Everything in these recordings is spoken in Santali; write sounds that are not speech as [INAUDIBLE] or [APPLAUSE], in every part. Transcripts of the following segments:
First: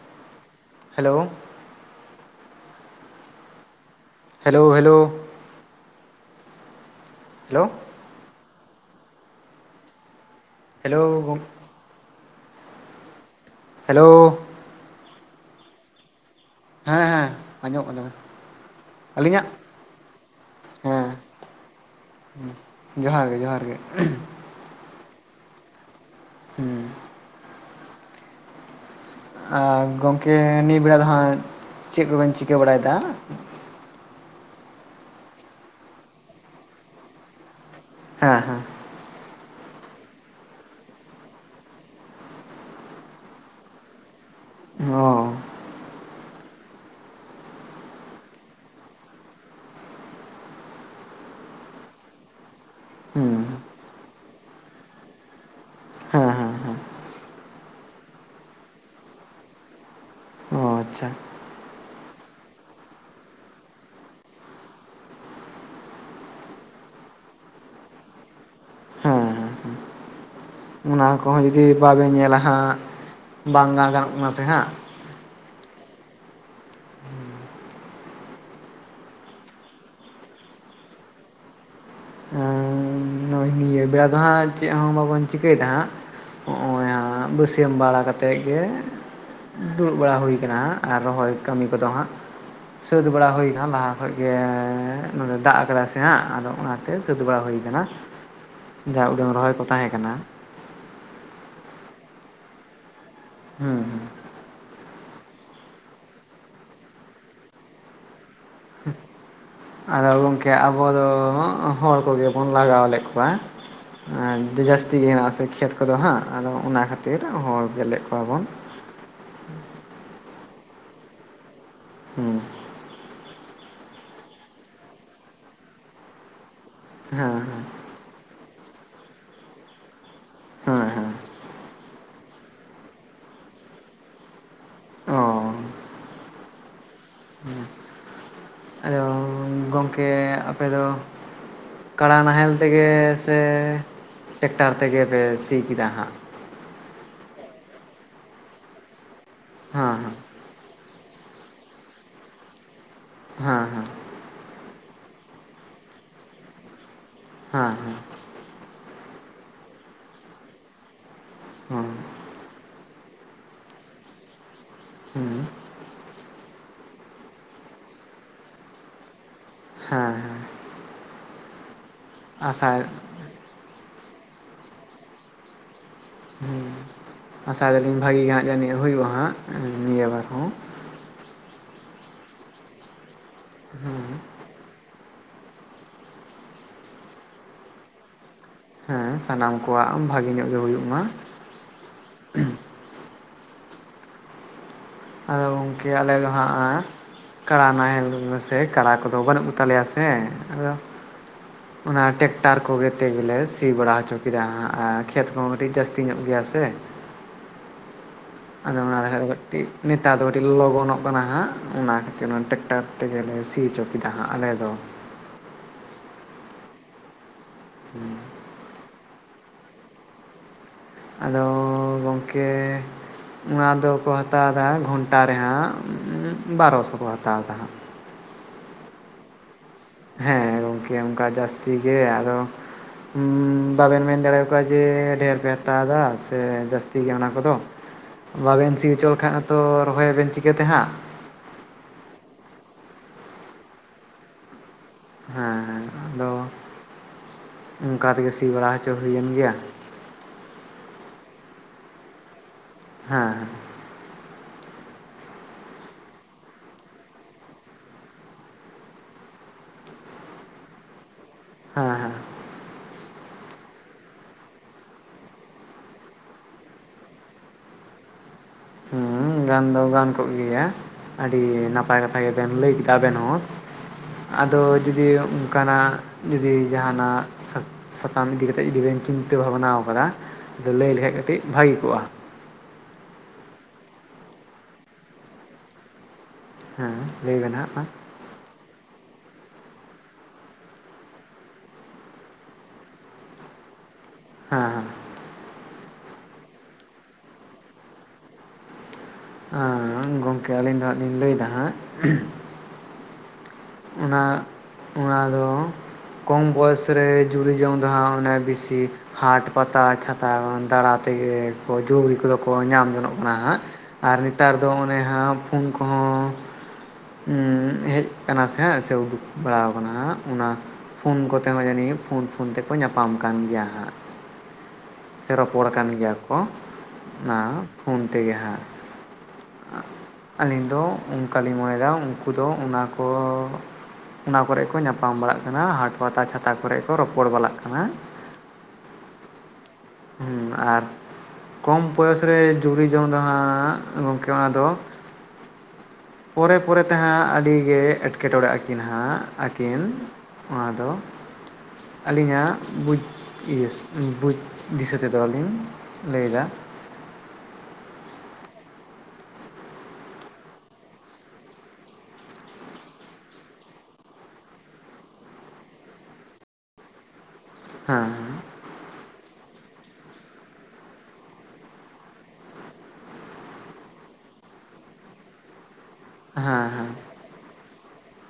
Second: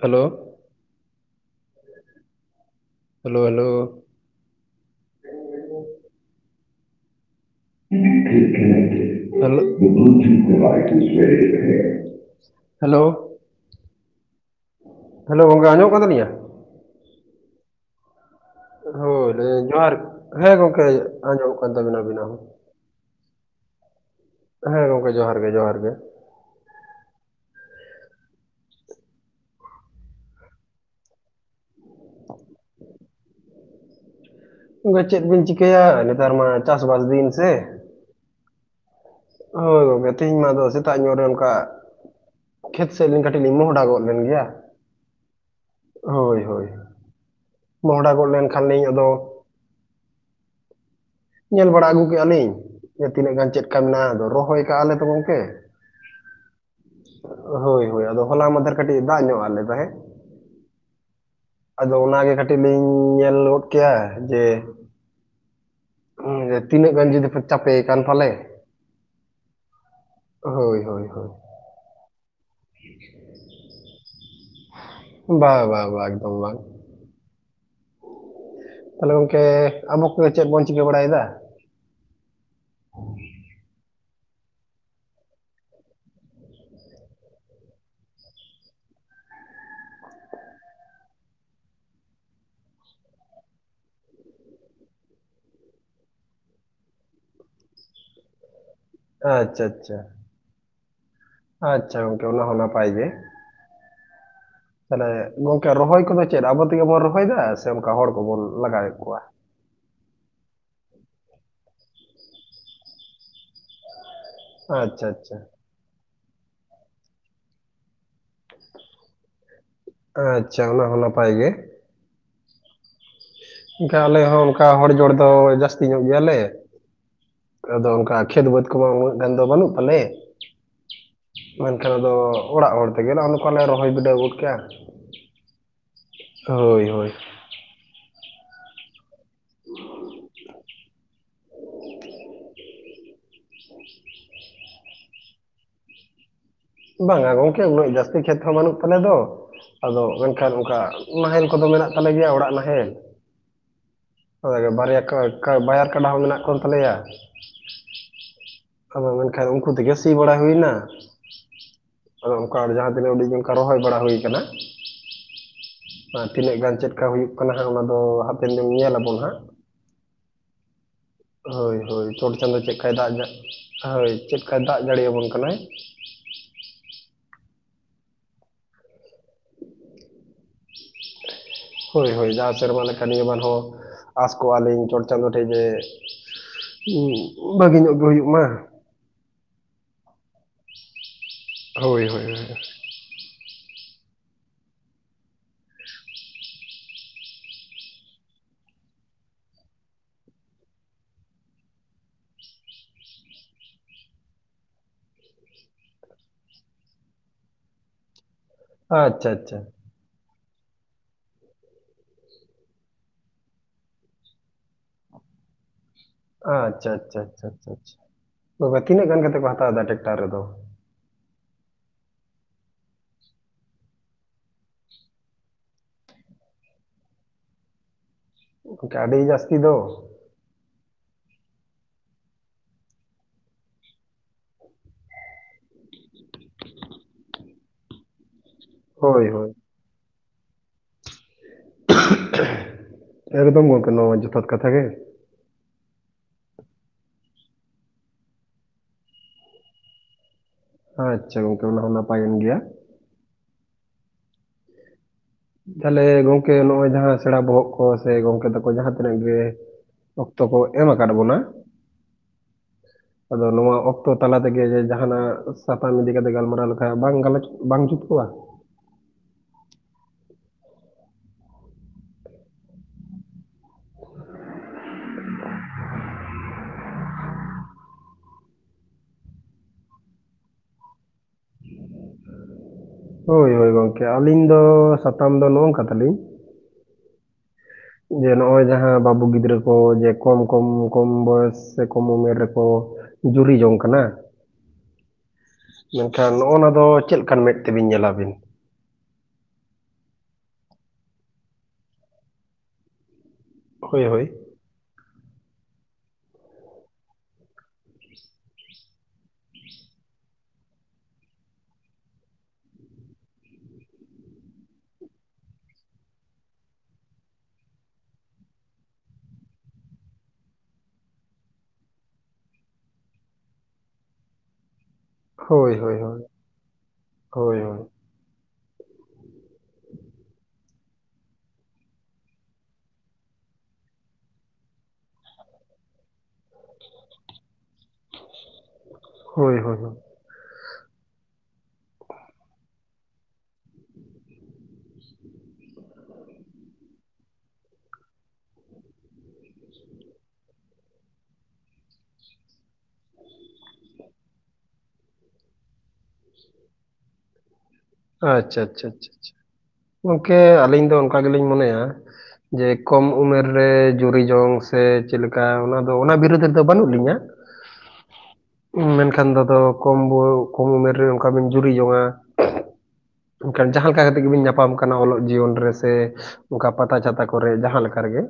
Hello. Hello. Hello hello. Hello hello. Hello. [UNINTELLIGIBLE] Hello hello ᱜᱚᱝ ᱦᱮᱞᱳ ᱾ ᱦᱮᱞᱳᱻ ᱦᱮᱞᱳ ᱜᱚᱝᱠᱮ ᱟᱸᱡᱚᱢᱚᱜ ᱠᱟᱱ ᱛᱟᱹᱞᱤᱧᱟ? ᱦᱮᱸ ᱦᱮᱸ ᱟᱸᱡᱚᱢᱚᱜ ᱠᱟᱱ ᱛᱟᱢᱟ᱾ ᱯᱳᱭᱞᱳ ᱨᱮ ᱡᱚᱦᱟᱨ ᱜᱮᱸ ᱦᱮᱸ ᱜᱚᱝᱠᱮ ᱟᱸᱡᱚᱢᱚᱜ ᱠᱟᱱ ᱛᱟᱵᱤᱱᱟ ᱟᱵᱤᱱᱟᱜ ᱦᱚᱸ ᱦᱮᱸ ᱡᱚᱦᱟᱨ ᱜᱮ ᱡᱚᱦᱟᱨ ᱜᱮ ᱾ ᱦᱮᱸ ᱜᱚᱝᱠᱮ ᱡᱚᱦᱟᱨ ᱜᱮ ᱡᱚᱦᱟᱨ ᱜᱮ ᱾ ᱦᱩᱸᱻ ᱟᱨ ᱜᱚᱝᱠᱮ ᱱᱤᱭᱟᱹ ᱵᱮᱲᱟ ᱫᱚ ᱦᱟᱸᱜ ᱪᱮᱫ ᱠᱚᱵᱮᱱ ᱪᱤᱠᱟᱹ ᱵᱟᱲᱟᱭᱮ ᱫᱟ? ᱱᱤᱛᱚᱜ ᱫᱚ ᱪᱮᱫ ᱵᱤᱱ ᱪᱤᱠᱟᱹᱭᱟ ᱱᱮᱛᱟᱨ ᱢᱟ ᱪᱟᱥᱵᱟᱥ ᱫᱤᱱ ᱥᱮᱸ ᱦᱮᱸ ᱦᱮᱸ ᱾ ᱦᱳᱭ ᱜᱚᱝᱠᱮ ᱛᱮᱦᱮᱧ ᱢᱟ ᱟᱫᱚ ᱥᱮᱛᱟᱜ ᱧᱚᱜ ᱨᱮ ᱚᱱᱠᱟ ᱠᱷᱮᱛ ᱥᱮᱫ ᱞᱤᱧ ᱠᱟᱹᱴᱤᱡ ᱞᱤᱧ ᱢᱚᱦᱚᱸᱰᱟ ᱜᱚᱫ ᱞᱮᱱ ᱜᱮᱭᱟ ᱾ ᱚ ᱦᱳᱭ ᱦᱳᱭ ᱢᱚᱦᱚᱸᱰᱟ ᱜᱚᱫ ᱞᱮᱱ ᱠᱷᱟᱱ ᱞᱤᱧ ᱟᱫᱚ ᱧᱮᱞ ᱵᱟᱲᱟ ᱟᱹᱜᱩ ᱠᱮᱫᱼᱟ ᱞᱤᱧ ᱦᱩᱸ ᱛᱤᱱᱟᱹᱜ ᱜᱟᱱ ᱪᱮᱫ ᱠᱟ ᱢᱮᱱᱟᱜᱼᱟ ᱟᱫᱚ ᱨᱚᱦᱚᱭ ᱠᱟᱜᱼᱟᱞᱮ ᱛᱚ ᱜᱚᱝᱠᱮ᱾ ᱦᱮᱸ ᱦᱮᱸ ᱦᱮᱸ ᱦᱳᱭ ᱦᱳᱭ ᱟᱫᱚ ᱦᱚᱞᱟ ᱢᱟᱱᱫᱷᱮᱨ ᱠᱟᱹᱴᱤᱡ ᱫᱟᱜ ᱧᱚᱜ ᱟᱞᱮ ᱛᱟᱦᱮᱸᱫ ᱾ ᱚ ᱟᱪᱪᱷᱟ ᱟᱫᱚ ᱚᱱᱟᱜᱮ ᱠᱟᱹᱴᱤᱡ ᱞᱤᱧ ᱧᱮᱞ ᱜᱚᱫ ᱠᱮᱭᱟ ᱡᱮ ᱛᱤᱱᱟᱹᱜ ᱜᱟᱱ ᱡᱩᱫᱤ ᱯᱮ ᱪᱟᱯᱮᱠᱟᱱ ᱯᱟᱞᱮ ᱦᱮᱸ ᱦᱮᱸ ᱼ ᱦᱳᱭ ᱾ ᱚᱱᱟ ᱠᱚᱦᱚᱸ ᱡᱩᱫᱤ ᱵᱟᱵᱮᱱ ᱧᱮᱞᱟ ᱦᱟᱸᱜ ᱵᱟᱝ ᱜᱟᱱᱚᱜ ᱠᱟᱱᱟ ᱥᱮ ᱦᱟᱸᱜ? ᱵᱟ ᱵᱟ ᱵᱟ ᱮᱠᱫᱚᱢ ᱵᱟᱝ᱾ ᱛᱟᱦᱚᱞᱮ ᱜᱚᱝᱠᱮ ᱟᱵᱚ ᱠᱚᱜᱮ ᱪᱮᱫ ᱵᱮᱱ ᱪᱤᱠᱟᱹ ᱵᱟᱲᱟᱭᱮᱫᱟ? ᱮᱸ ᱱᱚᱜᱼᱚᱭ ᱱᱤᱭᱟᱹ ᱵᱮᱲᱟ ᱫᱚ ᱦᱟᱸᱜ ᱪᱮᱫ ᱦᱚᱸ ᱵᱟᱵᱚᱱ ᱪᱤᱠᱟᱹᱭ ᱫᱟ ᱦᱟᱸᱜ᱾ ᱱᱚᱜᱼᱚᱭ ᱟᱸᱜ ᱵᱟᱹᱥᱤᱭᱟᱹᱢ ᱵᱟᱲᱟ ᱠᱟᱛᱮᱫ ᱜᱮ ᱫᱩᱲᱩᱵ ᱵᱟᱲᱟ ᱦᱩᱭ ᱠᱟᱱᱟ ᱦᱟᱸᱜ ᱟᱨ ᱨᱚᱦᱚᱭ ᱠᱟᱹᱢᱤ ᱠᱚᱫᱚ ᱦᱟᱸᱜ ᱥᱟᱹᱛ ᱵᱟᱲᱟ ᱦᱩᱭᱱᱟ ᱞᱟᱦᱟ ᱠᱷᱚᱡ ᱜᱮ ᱱᱚᱸᱰᱮ ᱫᱟᱜ ᱠᱟᱫᱟᱭ ᱥᱮ ᱦᱟᱸᱜ ᱟᱫᱚ ᱚᱱᱟ ᱛᱮ ᱥᱟᱹᱛ ᱵᱟᱲᱟ ᱦᱩᱭ ᱠᱟᱱᱟ ᱡᱟ ᱩᱰᱟᱹᱝ ᱨᱚᱦᱚᱭ ᱠᱚ ᱟᱪᱪᱷᱟ ᱛᱟᱦᱮᱸ ᱟᱪᱪᱷᱟ ᱠᱟᱱᱟ ᱟᱪᱪᱷᱟ ᱜᱚᱢᱠᱮ ᱚᱱᱟᱦᱚᱸ ᱱᱟᱯᱟᱭ ᱜᱮ, ᱦᱩᱸ ᱦᱩᱸ ᱛᱟᱦᱚᱞᱮ ᱜᱚᱝᱠᱮ ᱨᱚᱦᱚᱭ ᱠᱚᱫᱚ ᱪᱮᱫ ᱟᱵᱚ ᱛᱮᱜᱮ ᱵᱚᱱ ᱨᱚᱦᱚᱭᱮᱫᱟ ᱥᱮ ᱚᱱᱠᱟ ᱦᱚᱲ ᱠᱚᱵᱚᱱ ᱞᱟᱜᱟᱣᱮᱫ ᱠᱚᱣᱟ, ᱟᱫᱚ ᱜᱚᱢᱠᱮ ᱟᱵᱚ ᱫᱚ ᱦᱚᱲ ᱠᱚᱜᱮ ᱵᱚᱱ ᱞᱟᱜᱟᱣ ᱞᱮᱫ ᱠᱚᱣᱟ ᱡᱟᱹᱥᱛᱤ ᱟᱪᱪᱷᱟ ᱜᱮ ᱦᱮᱱᱟᱜᱼᱟ ᱟᱪᱪᱷᱟ ᱥᱮ ᱠᱷᱮᱛ ᱠᱚᱫᱚ ᱦᱟᱸᱜ ᱟᱫᱚ ᱚᱱᱟ ᱠᱷᱟᱹᱛᱤᱨ ᱦᱚᱲ ᱜᱮᱞᱮᱫ ᱠᱚᱣᱟᱵᱚᱱ ᱟᱪᱪᱷᱟ ᱚᱱᱟ ᱦᱚᱸ ᱱᱟᱯᱟᱭ ᱜᱮ, ᱦᱩᱸ ᱮᱱᱠᱟ ᱟᱞᱮ ᱦᱚᱸ ᱚᱱᱠᱟ ᱦᱚᱲ ᱡᱚᱲ ᱫᱚ ᱡᱟᱹᱥᱛᱤ ᱧᱚᱜ ᱜᱮᱭᱟᱞᱮ ᱦᱮᱸ ᱟᱫᱚ ᱚᱱᱠᱟ ᱠᱷᱮᱛ ᱵᱟᱹᱫᱽ ᱠᱚᱢᱟ ᱩᱱᱟᱹᱜ ᱜᱟᱱ ᱫᱚ ᱵᱟᱹᱱᱩᱜ ᱛᱟᱞᱮ, ᱦᱮᱸ ᱦᱮᱸ ᱦᱮᱸ ᱢᱮᱱᱠᱷᱟᱱ ᱟᱫᱚ ᱚᱲᱟᱜ ᱦᱚᱲ ᱛᱮᱜᱮ ᱞᱮ ᱚᱱᱠᱟ ᱞᱮ ᱨᱚᱦᱚᱭ ᱵᱤᱰᱟᱹᱣ ᱜᱚᱫ ᱠᱮ-ᱟ ᱚ ᱦᱳᱭ ᱦᱳᱭ ᱟᱫᱚ ᱜᱚᱢᱠᱮ ᱟᱯᱮᱫᱚ ᱠᱟᱲᱟ ᱱᱟᱦᱮᱞ ᱛᱮᱜᱮ ᱥᱮ ᱴᱮᱠᱴᱟᱨ ᱛᱮᱜᱮ ᱯᱮ ᱥᱤ ᱠᱮᱫᱟ ᱦᱟᱸᱜ ᱵᱟᱝ-ᱟ ᱜᱚᱢᱠᱮ ᱩᱱᱟᱹᱜ ᱡᱟᱹᱥᱛᱤ ᱠᱷᱮᱛ ᱦᱚᱸ ᱵᱟᱹᱱᱩᱜ ᱛᱟᱞᱮ ᱫᱚ ᱟᱫᱚ ᱦᱮᱸ ᱟᱨ ᱚᱱᱠᱟ ᱱᱟᱦᱮᱞ ᱠᱚᱫᱚ ᱢᱮᱱᱟᱜ ᱛᱟᱞᱮ ᱜᱮᱭᱟ ᱚᱲᱟᱜ ᱱᱟᱦᱮᱞ ᱦᱮᱸ ᱦᱮᱸ ᱦᱳᱭ ᱵᱟᱨᱭᱟ ᱠᱟᱴ ᱠᱟᱴ ᱵᱟᱭᱟᱨ ᱠᱟᱰᱟ ᱦᱚᱸ ᱢᱮᱱᱟᱜ ᱠᱚᱱ ᱛᱟᱞᱮᱭᱟ ᱦᱮᱸ ᱟᱫᱚ ᱢᱮᱱᱠᱷᱟᱱ ᱩᱱᱠᱩ ᱛᱮᱜᱮ ᱥᱤ ᱵᱟᱲᱟ ᱦᱩᱭᱮᱱᱟ, ᱚᱸ ᱟᱫᱚ ᱚᱱᱠᱟ ᱡᱟᱦᱟ ᱛᱤᱱᱟᱹᱜ ᱟᱹᱰᱤᱡ ᱚᱱᱠᱟ ᱨᱚᱦᱚᱭ ᱵᱟᱲᱟ ᱦᱩᱭ ᱟᱠᱟᱱᱟ, ᱦᱩᱸ ᱟᱨ ᱛᱤᱱᱟᱹᱜ ᱜᱟᱱ ᱪᱮᱫᱠᱟ ᱦᱩᱭᱩᱜ ᱠᱟᱱᱟ ᱦᱟᱸᱜ ᱚᱱᱟ ᱫᱚ ᱦᱟᱯᱮᱱ ᱫᱤᱱ ᱧᱮᱞ ᱟᱵᱚᱱ ᱦᱟᱸᱜ, ᱦᱮᱸ ᱦᱮᱸ ᱦᱳᱭ ᱦᱳᱭ ᱪᱚᱴ ᱪᱟᱸᱫᱳ ᱟᱥᱟᱭ ᱪᱮᱫᱠᱟᱭ ᱫᱟᱜ ᱦᱳᱭ ᱪᱮᱫᱠᱟᱭ ᱫᱟᱜ ᱡᱟᱹᱲᱤᱭᱟᱵᱚᱱ ᱠᱟᱱᱟᱭ ᱦᱩᱸ ᱟᱥᱟᱭ ᱫᱟᱞᱤᱧ ᱵᱷᱟᱹᱜᱤ ᱜᱮ ᱦᱟᱸᱜ ᱡᱟᱹᱱᱤᱡ ᱦᱩᱭᱩᱜᱼᱟ ᱦᱟᱸᱜ ᱱᱤᱭᱟᱹ ᱵᱟᱨ ᱦᱚᱸ, ᱦᱳᱭ ᱦᱳᱭ ᱡᱟᱦᱟᱸ ᱥᱮᱨᱢᱟ ᱞᱮᱠᱟ ᱱᱤᱭᱟᱹ ᱵᱟᱨ ᱦᱚᱸ ᱦᱮᱸ ᱟᱸᱥ ᱠᱚᱜ ᱟᱹᱞᱤᱧ ᱪᱚᱴ ᱪᱟᱸᱫᱳ ᱴᱷᱮᱡ ᱡᱮ ᱵᱷᱟᱜᱤ ᱧᱚᱜ ᱜᱮ ᱦᱩᱭᱩᱜ ᱢᱟ ᱦᱮᱸ ᱥᱟᱱᱟᱢ ᱠᱚᱣᱟᱜ ᱵᱷᱟᱜᱤ ᱧᱚᱜ ᱜᱮ ᱦᱩᱭᱩᱜ ᱢᱟ ᱦᱳᱭ ᱦᱳᱭ ᱦᱳᱭ ᱟᱫᱚ ᱜᱚᱢᱠᱮ ᱟᱞᱮ ᱫᱚ ᱦᱟᱸᱜ ᱟᱸᱻ ᱠᱟᱲᱟ ᱱᱟᱦᱮᱞ ᱢᱮᱥᱮ ᱠᱟᱲᱟ ᱠᱚᱫᱚ ᱵᱟᱹᱱᱩᱜ ᱠᱚ ᱛᱟᱞᱮᱭᱟ ᱥᱮ ᱟᱫᱚ ᱚᱱᱟ ᱴᱮᱠᱴᱟᱨ ᱠᱚᱜᱮ ᱛᱮᱜᱮᱞᱮ ᱥᱤ ᱵᱟᱲᱟ ᱦᱚᱪᱚ ᱠᱮᱫᱟ ᱟᱨ ᱠᱷᱮᱛ ᱠᱚᱦᱚᱸ ᱠᱟᱹᱴᱤᱡ ᱡᱟᱹᱥᱛᱤ ᱧᱚᱜ ᱜᱮᱭᱟ ᱥᱮ, ᱟᱞᱮ ᱚᱲᱟᱜ ᱨᱮᱦᱚᱸ ᱟᱪᱪᱷᱟ ᱟᱪᱪᱷᱟ ᱠᱟᱹᱴᱤᱡ ᱱᱮᱛᱟᱨ ᱫᱚ ᱟᱹᱰᱤ ᱞᱚᱜᱚᱱᱚᱜ ᱠᱟᱱᱟ ᱦᱟᱸᱜ ᱚᱱᱟ ᱠᱷᱟᱹᱛᱤᱨ ᱚᱱᱟ ᱴᱮᱠᱴᱟᱨ ᱛᱮᱜᱮ ᱞᱮ ᱥᱤ ᱚᱪᱚ ᱠᱮᱫᱟ ᱦᱟᱸᱜ ᱟᱞᱮ ᱫᱚ ᱟᱪᱪᱷᱟ ᱟᱪᱪᱷᱟ ᱪᱷᱟᱷᱟ ᱟᱪᱪᱷᱟ ᱟᱪᱪᱷᱟ ᱛᱚᱵᱮ ᱛᱤᱱᱟᱹᱜ ᱜᱟᱱ ᱠᱟᱛᱮ ᱠᱚ ᱦᱟᱛᱟᱣ ᱮᱫᱟ ᱴᱟᱠᱴᱟᱨ ᱨᱮᱫᱚ- ᱟᱫᱚ ᱜᱚᱢᱠᱮ ᱚᱱᱟ ᱫᱚᱠᱚ ᱦᱟᱛᱟᱣᱫᱟ ᱜᱷᱚᱱᱴᱟ ᱨᱮ ᱦᱟᱸᱜ ᱵᱟᱨᱚ ᱥᱚ ᱠᱚ ᱦᱟᱛᱟᱣᱫᱟ ᱦᱟᱸᱜ ᱜᱚᱢᱠᱮ ᱟᱹᱰᱤ ᱡᱟᱥᱛᱤ ᱫᱚ ᱦᱮᱸ ᱜᱚᱢᱠᱮ ᱚᱱᱠᱟ ᱡᱟᱹᱥᱛᱤ ᱜᱮ ᱟᱫᱚ ᱦᱩᱸ ᱵᱟᱵᱮᱱ ᱢᱮᱱ ᱫᱟᱲᱮᱣᱟᱠᱚᱣᱟ ᱡᱮ ᱰᱷᱮᱨ ᱯᱮ ᱦᱟᱛᱟᱣᱫᱟ ᱥᱮ ᱡᱟᱹᱥᱛᱤ ᱜᱮ ᱚᱱᱟ ᱠᱚᱫᱚ ᱵᱟᱵᱤᱱ ᱥᱤ ᱦᱚᱪᱚ ᱦᱳᱭ ᱞᱮᱠᱷᱟᱡ ᱦᱳᱭ ᱦᱚᱸᱛᱚ ᱨᱚᱦᱚᱭᱟᱵᱤᱱ ᱪᱤᱠᱟᱹ ᱛᱮ ᱦᱟᱸᱜ [INAUDIBLE] ᱮᱠᱫᱚᱢ ᱜᱚᱢᱠᱮ ᱱᱚᱣᱟ ᱢᱟ ᱡᱚᱛᱷᱟᱛᱚ ᱠᱟᱛᱷᱟ ᱜᱮ, ᱦᱮᱸᱦᱮᱸ ᱟᱫᱚ ᱚᱱᱠᱟ ᱛᱮᱜᱮ ᱥᱤ ᱵᱟᱲᱟ ᱦᱚᱪᱚ ᱦᱩᱭᱮᱱ ᱜᱮᱭᱟ ᱟᱪᱪᱷᱟ ᱜᱚᱢᱠᱮ ᱚᱱᱟ ᱚᱱᱟᱦᱚᱸ ᱱᱟᱯᱟᱭᱮᱱ ᱜᱮᱭᱟ ᱦᱮᱸ ᱛᱟᱦᱚᱞᱮ ᱜᱚᱢᱠᱮ ᱱᱚᱜᱼᱚᱭ ᱡᱟᱦᱟᱸ ᱥᱮᱬᱟ ᱵᱚᱦᱚᱜ ᱠᱚ ᱥᱮ ᱜᱚᱢᱠᱮ ᱛᱟᱠᱚ ᱡᱟᱦᱟᱸ ᱛᱤᱱᱟᱹᱜ ᱜᱮ ᱚᱠᱛᱚ ᱠᱚ ᱮᱢ ᱟᱠᱟᱫ ᱵᱚᱱᱟ ᱦᱮᱸ ᱦᱮᱸ ᱟᱫᱚ ᱱᱚᱣᱟ ᱚᱠᱛᱚ ᱛᱟᱞᱟ ᱛᱮᱜᱮ ᱡᱮ ᱡᱟᱦᱟᱸᱱᱟᱜ ᱥᱟᱛᱟᱢ ᱤᱫᱤ ᱠᱟᱛᱮ ᱜᱟᱞᱢᱟᱨᱟᱣ ᱞᱮᱠᱷᱟᱡ ᱵᱟᱝ ᱜᱚᱞᱚᱪ ᱵᱟᱝ ᱡᱩᱛ ᱠᱚᱣᱟ᱾ ᱦᱩᱸ ᱜᱟᱱ ᱫᱚ ᱜᱟᱱ ᱠᱚᱜ ᱜᱮᱭᱟ ᱟᱹᱰᱤ ᱱᱟᱯᱟᱭ ᱠᱟᱛᱷᱟ ᱜᱮᱵᱮᱱ ᱞᱟᱹᱭ ᱠᱮᱫᱟ ᱟᱵᱮᱱ ᱦᱚᱸ ᱟᱫᱚ ᱡᱩᱫᱤ ᱚᱱᱠᱟᱱᱟᱜ ᱡᱩᱫᱤ ᱡᱟᱦᱟᱸᱱᱟᱜ ᱥᱟ ᱥᱟᱛᱟᱢ ᱤᱫᱤ ᱠᱟᱛᱮᱫ ᱡᱩᱫᱤ ᱵᱮᱱ ᱪᱤᱱᱛᱟᱹ ᱵᱷᱟᱵᱚᱱᱟ ᱟᱠᱟᱫᱟ ᱟᱫᱚ ᱞᱟᱹᱭ ᱞᱮᱠᱷᱟᱡ ᱠᱟᱹᱴᱤᱡ ᱵᱷᱟᱹᱜᱤ ᱠᱚᱜᱼᱟ᱾ ᱦᱳᱭ ᱦᱳᱭ ᱜᱚᱢᱠᱮ ᱟᱹᱞᱤᱧ ᱫᱚ ᱥᱟᱛᱟᱢ ᱫᱚ ᱱᱚᱜᱝᱠᱟ ᱛᱟᱞᱤᱧ᱾ ᱦᱮᱸ ᱞᱟᱹᱭ ᱵᱮᱱ ᱦᱟᱸᱜ ᱢᱟ᱾ ᱡᱮ ᱱᱚᱜᱼᱚᱭ ᱡᱟᱦᱟᱸ ᱵᱟᱹᱵᱩ ᱜᱤᱫᱽᱨᱟᱹ ᱠᱚ ᱡᱮ ᱠᱚᱢ ᱠᱚᱢ ᱠᱚᱢ ᱵᱚᱭᱮᱥ ᱥᱮ ᱠᱚᱢ ᱩᱢᱮᱨ ᱨᱮᱠᱚ ᱡᱩᱨᱤ ᱡᱚᱝ ᱠᱟᱱᱟ᱾ ᱦᱮᱸ ᱦᱮᱸ ᱢᱮᱱᱠᱷᱟᱱ ᱱᱚᱜᱼᱚᱸᱱᱟᱭᱟ ᱫᱚ ᱪᱮᱫ ᱞᱮᱠᱟᱱ ᱢᱮᱫ ᱛᱮᱵᱤᱱ ᱧᱮᱞᱟᱵᱤᱱ ᱟᱸ ᱜᱚᱢᱠᱮ ᱟᱹᱞᱤᱧ ᱫᱚ ᱦᱟᱸᱜ ᱞᱤᱧ ᱞᱟᱹᱭᱫᱟ ᱦᱟᱸᱜ᱾ ᱦᱳᱭ ᱚᱱᱟ ᱦᱳᱭ ᱚᱱᱟ ᱫᱚ ᱠᱚᱢ ᱵᱚᱭᱚᱥ ᱨᱮ ᱡᱩᱨᱤ ᱡᱚᱝ ᱫᱚ ᱦᱟᱸᱜ ᱚᱱᱮ ᱵᱤᱥᱤ ᱦᱟᱴ ᱯᱟᱛᱟ ᱪᱷᱟᱛᱟ ᱫᱟᱬᱟ ᱛᱮᱜᱮ ᱡᱩᱲᱤ ᱠᱚᱫᱚ ᱠᱚ ᱧᱟᱢ ᱡᱚᱱᱚᱜ ᱠᱟᱱᱟ ᱦᱟᱸᱜ᱾ ᱟᱨ ᱱᱮᱛᱟᱨ ᱫᱚ ᱚᱱᱮ ᱦᱟᱸᱜ ᱯᱷᱩᱱ ᱠᱚᱦᱚᱸ ᱦᱮᱡ ᱟᱠᱟᱱᱟ ᱥᱮ ᱦᱮᱸ ᱥᱮ ᱩᱰᱩᱠ ᱵᱟᱲᱟ ᱟᱠᱟᱱᱟ ᱚᱱᱟ ᱯᱷᱳᱱ ᱠᱚᱛᱮ ᱦᱚᱸ ᱡᱟᱹᱱᱤᱡ ᱯᱷᱳᱱ ᱯᱷᱳᱱ ᱛᱮᱠᱚ ᱧᱟᱯᱟᱢ ᱠᱟᱱ ᱜᱮᱭᱟ ᱦᱟᱸᱜ᱾ ᱥᱮ ᱨᱚᱯᱚᱲ ᱦᱳᱭ ᱠᱟᱱ ᱦᱳᱭ ᱜᱮᱭᱟ ᱦᱳᱭ ᱠᱚ ᱚᱱᱟ ᱦᱳᱭ ᱯᱷᱳᱱ ᱛᱮᱜᱮ ᱦᱟᱸᱜ᱾ ᱟᱹᱞᱤᱧ ᱫᱚ ᱚᱱᱠᱟᱞᱤᱧ ᱢᱚᱱᱮᱭᱮᱫᱟ ᱩᱱᱠᱩ ᱫᱚ ᱚᱱᱟ ᱠᱚ ᱚᱱᱟ ᱠᱚᱨᱮ ᱠᱚ ᱧᱟᱯᱟᱢ ᱵᱟᱲᱟᱜ ᱠᱟᱱᱟ ᱦᱟᱴ ᱯᱟᱛᱟ ᱪᱷᱟᱛᱟ ᱠᱚᱨᱮ ᱠᱚ ᱨᱚᱯᱚᱲ ᱵᱟᱲᱟᱜ ᱠᱟᱱᱟ᱾ ᱦᱳᱭ ᱦᱳᱭ ᱦᱮᱸ ᱟᱨ ᱠᱚᱢ ᱵᱚᱭᱚᱥ ᱨᱮ ᱡᱩᱨᱤ ᱡᱚᱝ ᱦᱟᱸᱜ ᱜᱚᱢᱠᱮ ᱚᱱᱟ ᱫᱚ ᱯᱚᱨᱮ ᱯᱚᱨᱮ ᱛᱮᱦᱟᱸᱜ ᱟᱹᱰᱤᱜᱮ ᱮᱸᱴᱠᱮᱴᱚᱬᱮ ᱟᱹᱠᱤᱱ ᱦᱟᱸᱜ ᱟᱹᱠᱤᱱ ᱚᱱᱟᱫᱚ ᱟᱹᱞᱤᱧᱟᱜ ᱵᱩᱡᱽ ᱵᱩᱡᱽ ᱫᱤᱥᱟᱹ ᱛᱮᱫᱚ ᱞᱤᱧ ᱞᱟᱹᱭ ᱮᱫᱟ᱾ ᱟᱪᱪᱷᱟ ᱟᱪᱪᱷᱟ ᱜᱚᱝᱠᱮ ᱟᱹᱞᱤᱧ ᱫᱚ ᱚᱱᱠᱟ ᱜᱮᱞᱤᱧ ᱢᱚᱱᱮᱭᱟ᱾ ᱡᱮ ᱠᱚᱢ ᱩᱢᱮᱨ ᱨᱮ ᱡᱩᱨᱤ ᱡᱚᱝ ᱥᱮ ᱪᱮᱫᱮᱠᱟ ᱚᱱᱟ ᱫᱚ ᱚᱱᱟ ᱵᱤᱨᱩᱫᱽ ᱨᱮᱫᱚ ᱵᱟᱹᱱᱩᱜ ᱞᱤᱧᱟᱹ᱾ ᱦᱮᱸ ᱢᱮᱱᱠᱷᱟᱱ ᱫᱟᱫᱚ ᱠᱚᱢ ᱠᱚᱢ ᱩᱢᱮᱨ ᱨᱮ ᱚᱱᱠᱟ ᱵᱤᱱ ᱡᱩᱨᱤ ᱡᱚᱝᱟ᱾ ᱢᱮᱱᱠᱷᱟᱱ ᱡᱟᱦᱟᱸ ᱞᱮᱠᱟ ᱠᱟᱛᱮᱜ ᱜᱮᱵᱤᱱ ᱧᱟᱯᱟᱢ ᱠᱟᱱᱟ ᱚᱞᱚᱜ ᱡᱤᱭᱚᱱ ᱨᱮᱥ ᱚᱱᱠᱟ ᱦᱮᱸ ᱯᱟᱛᱟ ᱪᱷᱟᱛᱟ ᱠᱚᱨᱮ ᱡᱟᱦᱟᱸ ᱞᱮᱠᱟ ᱨᱮᱜᱮ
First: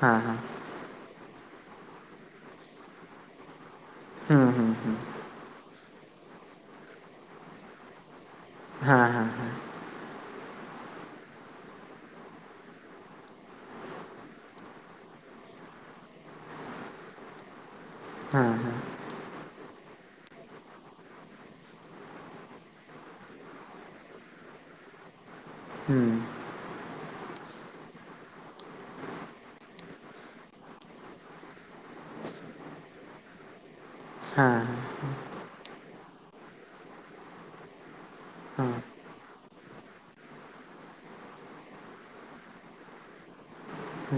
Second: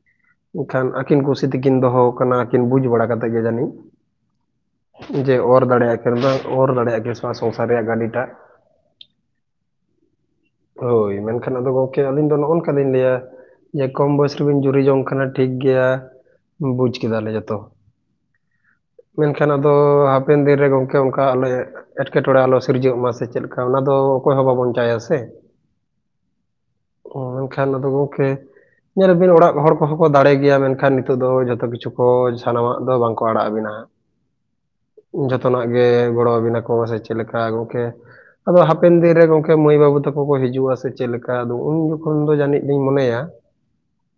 ᱦᱮᱸ ᱦᱮᱸ ᱮᱱᱠᱷᱟᱱ ᱟᱹᱠᱤᱱ ᱠᱩᱥᱤ ᱛᱮᱠᱤᱱ ᱫᱚᱦᱚ ᱟᱠᱟᱱᱟ ᱟᱹᱠᱤᱱ ᱵᱩᱡᱽ ᱵᱟᱲᱟ ᱠᱟᱛᱮᱫ ᱜᱮ ᱡᱟᱹᱱᱤᱡ ᱦᱩᱸ ᱦᱩᱸ ᱦᱩᱸ ᱡᱮ ᱚᱨ ᱫᱟᱲᱮᱜ ᱟᱠᱤᱱ ᱚᱨ ᱫᱟᱲᱮᱜ ᱟᱠᱤᱱ ᱥᱮᱵᱟᱝ ᱥᱚᱝ ᱥᱟᱨ ᱨᱮᱭᱟᱜ ᱜᱟᱹᱰᱤ ᱴᱟᱜ ᱦᱮᱸ ᱦᱮᱸ ᱦᱮᱸ ᱦᱳᱭ ᱢᱮᱱᱠᱷᱟᱱ ᱟᱫᱚ ᱜᱚᱢᱠᱮ ᱟᱹᱞᱤᱧ ᱫᱚ ᱱᱚᱜᱼᱚ ᱱᱚᱝᱠᱟ ᱞᱤᱧ ᱞᱟᱹᱭᱟ᱾ ᱡᱮ ᱠᱚᱢ ᱵᱚᱭᱚᱥ ᱨᱮᱵᱤᱱ ᱡᱩᱨᱤ ᱡᱚᱝ ᱠᱟᱱᱟ ᱴᱷᱤᱠ ᱜᱮᱭᱟ ᱵᱩᱡᱽ ᱠᱮᱫᱟᱞᱮ ᱡᱚᱛᱚ ᱦᱮᱸ ᱢᱮᱱᱠᱷᱟᱱ ᱟᱫᱚ ᱦᱟᱯᱮᱱ ᱫᱤᱱ ᱨᱮ ᱜᱚᱝᱠᱮ ᱚᱱᱠᱟ ᱟᱞᱚ ᱮᱸᱴᱠᱮᱴᱚᱬᱮ ᱟᱞᱚ ᱥᱤᱨᱡᱟᱹᱜ ᱢᱟ ᱥᱮ ᱪᱮᱫ ᱞᱮᱠᱟ ᱚᱱᱟ ᱫᱚ ᱚᱠᱚᱭ ᱦᱚᱸ ᱵᱟᱵᱚᱱ ᱪᱟᱭᱟ ᱥᱮ ᱦᱮᱸ ᱚ ᱢᱮᱱᱠᱷᱟᱱ ᱟᱫᱚ ᱜᱚᱢᱠᱮ ᱧᱮᱞ ᱵᱤᱱ ᱚᱲᱟᱜ ᱦᱚᱲ ᱠᱚᱦᱚᱸ ᱠᱚ ᱫᱟᱲᱮ ᱜᱮᱭᱟ ᱢᱮᱱᱠᱷᱟᱱ ᱱᱤᱛᱚᱜ ᱫᱚ ᱡᱚᱛᱚ ᱠᱤᱪᱷᱩ ᱠᱚ ᱥᱟᱱᱟᱢᱟᱜ ᱫᱚ ᱵᱟᱝᱠᱚ ᱟᱲᱟᱜ ᱟᱵᱤᱱᱟ ᱦᱟᱸᱜ᱾ ᱦᱮᱸ ᱦᱮᱸ ᱡᱚᱛᱚᱱᱟᱜ ᱜᱮ ᱜᱚᱲᱚᱣᱟᱵᱤᱱᱟᱠᱚ ᱥᱮ ᱪᱮᱫ ᱞᱮᱠᱟ ᱜᱚᱢᱠᱮ ᱟᱫᱚ ᱦᱮᱸ ᱦᱟᱯᱮᱱ ᱫᱤᱱ ᱨᱮ ᱜᱚᱢᱠᱮ ᱢᱟᱹᱭ ᱵᱟᱹᱵᱩ ᱛᱟᱠᱚ ᱠᱚ ᱦᱤᱡᱩᱜᱼᱟ ᱥᱮ ᱪᱮᱫ ᱞᱮᱠᱟ ᱟᱫᱚ ᱩᱱ ᱡᱚᱠᱷᱚᱱ ᱫᱚ ᱡᱟᱹᱱᱤᱡ ᱫᱩᱧ ᱢᱚᱱᱮᱭᱟ᱾ [UNINTELLIGIBLE]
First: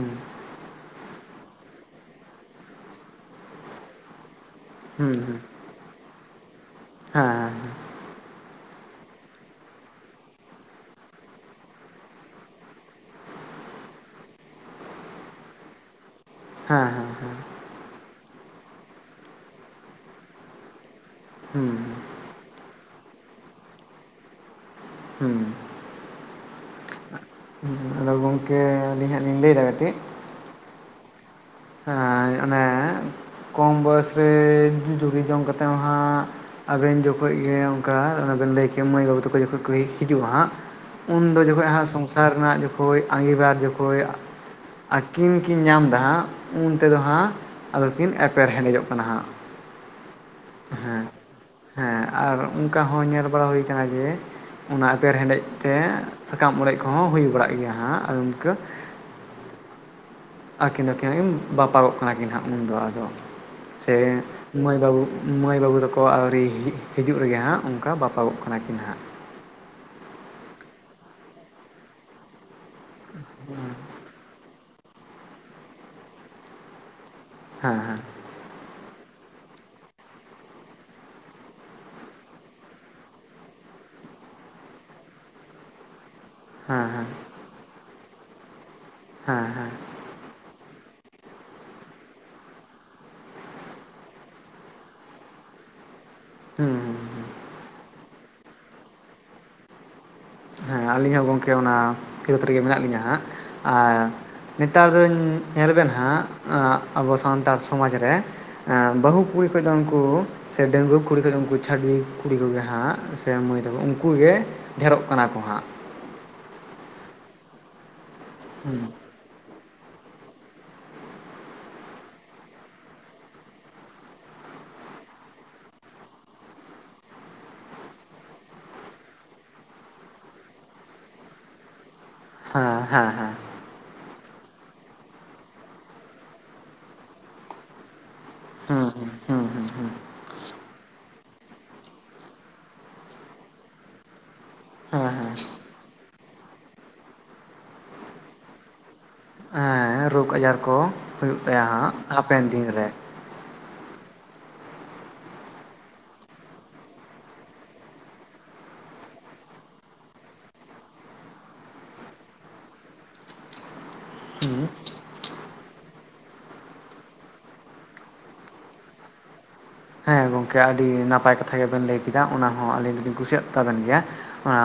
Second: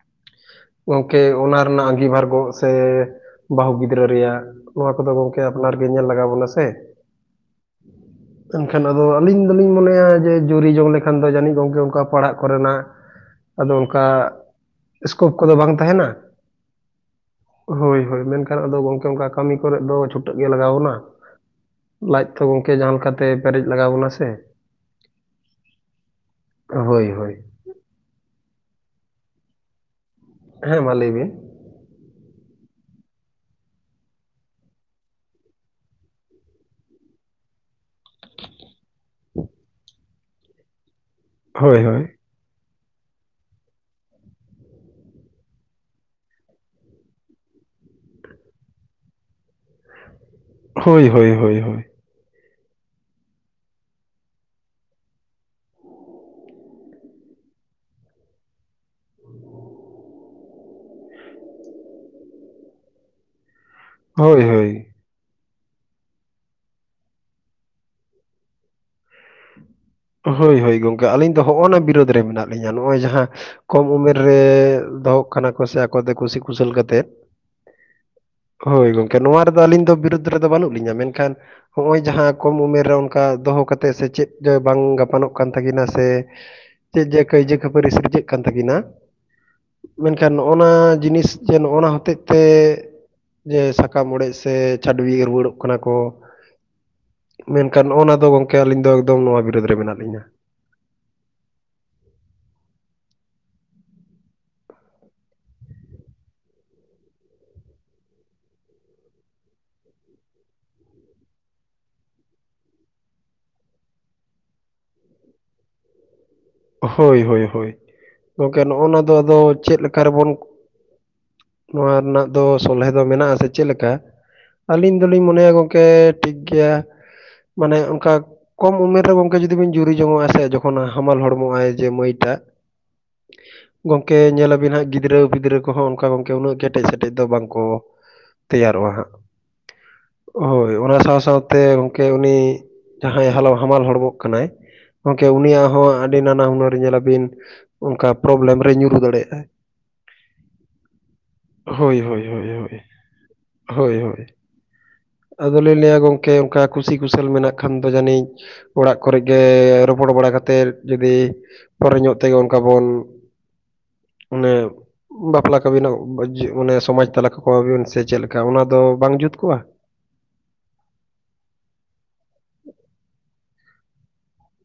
ᱜᱚᱢᱠᱮ ᱚᱱᱟ ᱨᱮᱱᱟᱜ ᱟᱸᱜᱤᱵᱷᱟᱨ ᱜᱚᱜ ᱥᱮ ᱵᱟᱹᱦᱩ ᱜᱤᱫᱽᱨᱟᱹ ᱨᱮᱭᱟᱜ ᱱᱚᱣᱟ ᱠᱚᱫᱚ ᱦᱩᱸ ᱦᱩᱸ ᱜᱚᱝᱠᱮ ᱟᱯᱱᱟᱨᱜᱮ ᱧᱮᱞ ᱞᱟᱜᱟᱣ ᱵᱚᱱᱟ ᱥᱮ ᱦᱮᱸ ᱮᱱᱠᱷᱟᱱ ᱟᱫᱚ ᱟᱹᱞᱤᱧ ᱫᱚᱞᱤᱧ ᱢᱚᱱᱮᱭᱟ ᱡᱮ ᱡᱩᱨᱤ ᱡᱚᱝ ᱞᱮᱠᱷᱟᱱ ᱫᱚ ᱡᱟᱹᱱᱤᱡ ᱜᱚᱢᱠᱮ ᱚᱱᱠᱟ ᱯᱟᱲᱦᱟᱜ ᱠᱚᱨᱮᱱᱟᱜ ᱟᱫᱚ ᱚᱱᱠᱟ ᱮᱠᱳᱯ ᱠᱚᱫᱚ ᱵᱟᱝ ᱛᱟᱦᱮᱱᱟ ᱦᱮᱸ ᱦᱮᱸ ᱦᱮᱸ ᱦᱳᱭ ᱦᱳᱭ ᱢᱮᱱᱠᱷᱟᱱ ᱟᱫᱚ ᱜᱚᱝᱠᱮ ᱚᱱᱠᱟ ᱠᱟᱹᱢᱤ ᱠᱚᱨᱮᱮᱫ ᱫᱚ ᱪᱷᱩᱴᱟᱹᱜ ᱜᱮ ᱞᱟᱜᱟᱣᱵᱚᱱᱟ᱾ ᱦᱩᱸ ᱞᱟᱡ ᱛᱚ ᱜᱚᱝᱠᱮ ᱡᱟᱦᱟᱸ ᱞᱮᱠᱟᱛᱮ ᱯᱮᱨᱮᱡ ᱞᱟᱜᱟᱣ ᱵᱚᱱᱟ ᱥᱮ ᱦᱩᱸ ᱦᱳᱭ ᱦᱳᱭ ᱦᱩ ᱟᱫᱚ ᱜᱚᱝᱠᱮ ᱟᱹᱞᱤᱧ ᱦᱟᱸᱜ ᱞᱤᱧ ᱞᱟᱹᱭᱮᱫᱟ ᱠᱟᱹᱴᱤᱡ ᱦᱮᱸ ᱢᱟ ᱞᱟᱹᱭ ᱵᱤᱱ ᱮᱸ ᱚᱱᱮ ᱠᱚᱢ ᱵᱚᱭᱚᱥ ᱨᱮ [UNINTELLIGIBLE] ᱡᱩᱨᱤ ᱡᱚᱝ ᱠᱟᱛᱮᱫ ᱦᱟᱸᱜ ᱟᱵᱮᱱ ᱡᱚᱠᱷᱚᱡ ᱜᱮ ᱚᱱᱠᱟ ᱚᱱᱟ ᱵᱮᱱ ᱞᱟᱹᱭ ᱠᱮ ᱢᱟᱹᱭ ᱵᱟᱹᱵᱩ ᱛᱟᱠᱚ ᱡᱚᱠᱷᱚᱱ ᱠᱚ ᱦᱤᱡᱩᱜᱼᱟ ᱦᱟᱸᱜ᱾ ᱩᱱᱫᱚ ᱦᱳᱭ ᱡᱚᱠᱷᱚᱱ ᱦᱳᱭ ᱥᱚᱝᱥᱟᱨ ᱨᱮᱱᱟᱜ ᱡᱚᱠᱷᱚᱡ ᱟᱸᱜᱤᱵᱟᱨ ᱡᱚᱠᱷᱚᱡ ᱟᱹᱠᱤᱱ ᱠᱤᱱ ᱧᱟᱢᱫᱟ ᱦᱟᱸᱜ ᱩᱱ ᱛᱮᱫᱚ ᱦᱟᱸᱜ ᱟᱫᱚᱠᱤᱱ ᱮᱯᱮᱨ ᱦᱮᱸᱰᱮᱡᱚᱜ ᱠᱟᱱᱟ ᱦᱟᱸᱜ᱾ ᱦᱮᱸ ᱦᱳᱭ ᱦᱳᱭ ᱦᱳᱭ ᱦᱮᱸ ᱟᱨ ᱚᱱᱠᱟ ᱦᱚᱸ ᱧᱮᱞ ᱵᱟᱲᱟ ᱦᱩᱭ ᱟᱠᱟᱱᱟ ᱡᱮ ᱚᱱᱟ ᱮᱯᱮᱨ ᱦᱮᱸᱰᱮᱡ ᱛᱮ ᱥᱟᱠᱟᱢ ᱚᱲᱮᱡ ᱠᱚᱦᱚᱸ ᱦᱩᱭ ᱵᱟᱲᱟᱜ ᱜᱮᱭᱟ ᱦᱟᱸᱜ ᱟᱫᱚ ᱤᱱᱠᱟᱹ ᱟᱹᱠᱤᱱ ᱫᱚᱠᱤᱱ ᱠᱤᱱ ᱵᱟᱯᱟᱜᱚᱜ ᱠᱟᱱᱟ ᱠᱤᱱ ᱦᱟᱸᱜ ᱩᱱᱫᱚ ᱟᱫᱚ ᱥᱮ ᱦᱳᱭ ᱢᱟᱹᱭ ᱦᱳᱭ ᱵᱟᱹᱵᱩ ᱢᱟᱹᱭ ᱵᱟᱹᱵᱩ ᱛᱟᱠᱚ ᱟᱹᱣᱨᱤ ᱦᱤᱡᱩᱜ ᱨᱮᱜᱮ ᱦᱟᱸᱜ ᱚᱱᱠᱟ ᱵᱟᱯᱟᱜᱚᱜ ᱠᱟᱱᱟ ᱠᱤᱱ ᱦᱟᱸᱜ᱾ ᱦᱳᱭ ᱦᱳᱭ ᱜᱚᱝᱠᱮ ᱟᱹᱞᱤᱧ ᱫᱚ ᱦᱚᱜᱼᱚᱭ ᱱᱟ ᱵᱤᱨᱳᱫᱽ ᱨᱮ ᱢᱮᱱᱟᱜ ᱞᱤᱧᱟ ᱱᱚᱜᱼᱚᱭ ᱡᱟᱦᱟᱸ ᱠᱚᱢ ᱩᱢᱮᱨ ᱨᱮ ᱫᱚᱦᱚ ᱠᱟᱱᱟ ᱠᱚ ᱥᱮ ᱟᱠᱚ ᱫᱚ ᱠᱩᱥᱤ ᱠᱩᱥᱟᱹᱞ ᱠᱟᱛᱮᱫ ᱦᱮᱸ ᱦᱮᱸ ᱦᱳᱭ ᱜᱚᱝᱠᱮ ᱱᱚᱣᱟ ᱨᱮᱫᱚ ᱟᱹᱞᱤᱧ ᱫᱚ ᱵᱤᱨᱩᱫᱷ ᱨᱮᱫᱚ ᱵᱟᱹᱱᱩᱜ ᱞᱤᱧᱟᱹ ᱢᱮᱱᱠᱷᱟᱱ ᱦᱚᱜᱼᱚᱭ ᱡᱟᱦᱟᱸ ᱠᱚᱢ ᱩᱢᱮᱨ ᱨᱮ ᱚᱱᱠᱟ ᱫᱚᱦᱚ ᱠᱟᱛᱮ ᱥᱮ ᱪᱮᱫ [UNINTELLIGIBLE] ᱵᱟᱝ ᱜᱟᱯᱟᱱᱚᱜ ᱠᱟᱱ ᱛᱟᱹᱠᱤᱱᱟ ᱥᱮ ᱪᱮᱫ ᱦᱮᱸ ᱡᱮ ᱠᱟᱹᱭᱡᱟᱹ ᱠᱷᱟᱹᱯᱟᱹᱨᱤ ᱥᱤᱨᱡᱟᱹᱜ ᱠᱟᱱ ᱛᱟᱹᱠᱤᱱᱟ᱾ ᱦᱮᱸ ᱦᱮᱸ ᱢᱮᱱᱠᱷᱟᱱ ᱱᱚᱜᱼᱱᱟ ᱡᱤᱱᱤᱥ ᱡᱮ ᱱᱚᱜᱼᱱᱟ ᱦᱚᱛᱮᱫ ᱛᱮ ᱡᱮ ᱥᱟᱠᱟᱢ ᱚᱲᱮᱡ ᱥᱮ ᱪᱷᱟᱹᱰᱩᱣᱤ ᱨᱩᱣᱟᱹᱲᱚᱜ ᱠᱟᱱᱟ ᱠᱚ ᱦᱩᱸ ᱦᱩᱸ ᱦᱩᱸ ᱢᱮᱱᱠᱷᱟᱱ ᱱᱚᱜᱼᱚ ᱱᱚᱣᱟ ᱫᱚ ᱜᱚᱝᱠᱮ ᱟᱹᱞᱤᱧ ᱫᱚ ᱮᱠᱫᱚᱢ ᱱᱚᱣᱟ ᱵᱤᱨᱩᱫᱽ ᱨᱮ ᱢᱮᱱᱟᱜ ᱞᱤᱧᱟᱹ᱾ ᱸ ᱟᱹᱞᱤᱧ ᱦᱚᱸ ᱜᱚᱢᱠᱮ ᱚᱱᱟ ᱠᱷᱤᱨᱳᱚᱛ ᱨᱮᱜᱮ ᱢᱮᱱᱟᱜ ᱞᱤᱧᱟᱹ ᱦᱟᱸᱜ ᱟᱨ ᱱᱮᱛᱟᱨ ᱫᱚᱧ ᱧᱮᱞ ᱵᱮᱱ ᱦᱟᱸᱜ ᱟᱵᱚ ᱥᱟᱱᱛᱟᱲ ᱥᱚᱢᱟᱡᱽ ᱨᱮ ᱵᱟᱹᱦᱩ ᱠᱩᱲᱤ ᱠᱷᱚᱡ ᱫᱚ ᱩᱱᱠᱩ ᱥᱮ ᱰᱮᱝᱜᱩᱣᱟ ᱠᱩᱲᱤ ᱠᱷᱚᱡ ᱩᱱᱠᱩ ᱪᱷᱟᱹᱰᱣᱤ ᱠᱩᱲᱤ ᱠᱚᱜᱮ ᱦᱟᱸᱜ ᱥᱮ ᱢᱟᱹᱭ ᱛᱟᱠᱚ ᱩᱱᱠᱩ ᱜᱮ ᱰᱷᱮᱨᱚᱜ ᱠᱟᱱᱟ ᱠᱚ ᱦᱟᱸᱜ᱾ ᱦᱳᱭ ᱦᱳᱭ ᱦᱳᱭ ᱜᱚᱢᱠᱮ ᱱᱚᱜᱼᱚᱱᱟ ᱫᱚ ᱟᱫᱚ ᱪᱮᱫ ᱞᱮᱠᱟ ᱨᱮᱵᱚᱱ ᱱᱚᱣᱟ ᱨᱮᱱᱟᱜ ᱫᱚ ᱥᱚᱞᱦᱮ ᱫᱚ ᱢᱮᱱᱟᱜᱥᱮ ᱪᱮᱫ ᱞᱮᱠᱟ ᱟᱹᱞᱤᱧ ᱫᱚᱞᱤᱧ ᱢᱚᱱᱮᱭᱟ ᱜᱚᱢᱠᱮ ᱴᱷᱤᱠ ᱜᱮᱭᱟ᱾ ᱢᱟᱱᱮ ᱚᱱᱠᱟ ᱠᱚᱢ ᱩᱢᱮᱨ ᱨᱮ ᱜᱚᱝᱠᱮ ᱡᱩᱫᱤ ᱵᱤᱱ ᱡᱩᱨᱤ ᱡᱚᱝᱚᱜᱼᱟ ᱥᱮ ᱡᱚᱠᱷᱚᱱ ᱦᱟᱢᱟᱞ ᱦᱚᱲ ᱢᱚ ᱟᱭ ᱡᱮ ᱢᱟᱹᱭᱴᱟ ᱦᱮᱸ ᱦᱮᱸ ᱦᱮᱸ ᱜᱚᱢᱠᱮ ᱧᱮᱞ ᱟᱹᱵᱤᱱ ᱦᱟᱸᱜ ᱜᱤᱫᱽᱨᱟᱹ ᱯᱤᱫᱽᱨᱟᱹ ᱠᱚᱦᱚᱸ ᱚᱱᱠᱟ ᱜᱚᱢᱠᱮ ᱩᱱᱟᱹᱜ ᱠᱮᱴᱮᱡ ᱥᱮᱴᱮᱡ ᱫᱚ ᱵᱟᱝᱠᱚ ᱛᱮᱭᱟᱨᱚᱜᱼᱟ ᱦᱮᱸ ᱦᱟᱸᱜ᱾ [UNINTELLIGIBLE] ᱦᱳᱭ ᱚᱱᱟ ᱥᱟᱶ ᱥᱟᱶᱛᱮ ᱜᱚᱢᱠᱮ ᱩᱱᱤ ᱡᱟᱦᱟᱸᱭ ᱦᱟᱞᱚ ᱦᱟᱢᱟᱞ ᱦᱚᱲᱢᱚᱜ ᱠᱟᱱᱟᱭ᱾ ᱦᱮᱸ ᱦᱮᱸ ᱜᱚᱢᱠᱮ ᱦᱮᱸ ᱩᱱᱤᱭᱟᱜ ᱦᱚᱸ ᱟᱹᱰᱤ ᱱᱟᱱᱟ ᱦᱩᱱᱟᱹᱨ ᱧᱮᱞ ᱟᱵᱤᱱ ᱚᱱᱠᱟ ᱯᱨᱚᱵᱞᱮᱢ ᱨᱮ ᱧᱩᱨᱩ ᱫᱟᱲᱮᱭᱟᱜᱼᱟᱭ᱾ ᱦᱮᱸ ᱨᱳᱜᱽ ᱟᱡᱟᱨ ᱠᱚ ᱦᱩᱭᱩᱜ ᱛᱟᱭᱟ ᱦᱟᱸᱜ ᱦᱳᱭ ᱦᱳᱭ ᱦᱟᱯᱮᱱ ᱦᱳᱭ ᱫᱤᱱ ᱦᱳᱭ ᱨᱮ ᱦᱳᱭ ᱦᱳᱭ ᱟᱫᱚᱞᱮ ᱞᱟᱹᱭᱟ ᱜᱚᱝᱠᱮ ᱚᱱᱠᱟ ᱠᱩᱥᱤ ᱠᱩᱥᱟᱹᱞ ᱢᱮᱱᱟᱜ ᱠᱷᱟᱱ ᱫᱚ ᱡᱟᱹᱱᱤᱡ ᱚᱲᱟᱜ ᱠᱚᱨᱮ ᱜᱮ ᱨᱚᱯᱚᱲ ᱵᱟᱲᱟ ᱠᱟᱛᱮᱫ ᱡᱩᱫᱤ ᱯᱚᱨᱮ ᱧᱚᱜ ᱛᱮᱜᱮ ᱚᱱᱠᱟ ᱵᱚᱱ ᱚᱱᱮ ᱦᱮᱸ ᱵᱟᱯᱞᱟ ᱠᱚᱵᱱᱟ ᱟᱱᱮ ᱥᱚᱢᱟᱡᱽ ᱛᱟᱞᱟ ᱠᱟᱠᱚᱣᱟᱵᱤᱱ ᱥᱮ ᱪᱮᱫ ᱞᱮᱠᱟ ᱚᱱᱟ ᱫᱚ ᱵᱟᱝ ᱡᱩᱛ ᱠᱚᱜᱼᱟ᱾ ᱦᱮᱸ ᱜᱚᱢᱠᱮ ᱟᱹᱰᱤ ᱱᱟᱯᱟᱭ ᱠᱟᱛᱷᱟ ᱜᱮᱵᱮᱱ ᱞᱟᱹᱭ ᱠᱮᱫᱟ ᱚᱱᱟ ᱦᱚᱸ ᱟᱹᱞᱤᱧ ᱫᱚᱞᱤᱧ ᱠᱩᱥᱤᱭᱟᱜ ᱛᱟᱵᱮᱱ ᱜᱮᱭᱟ ᱚᱱᱟ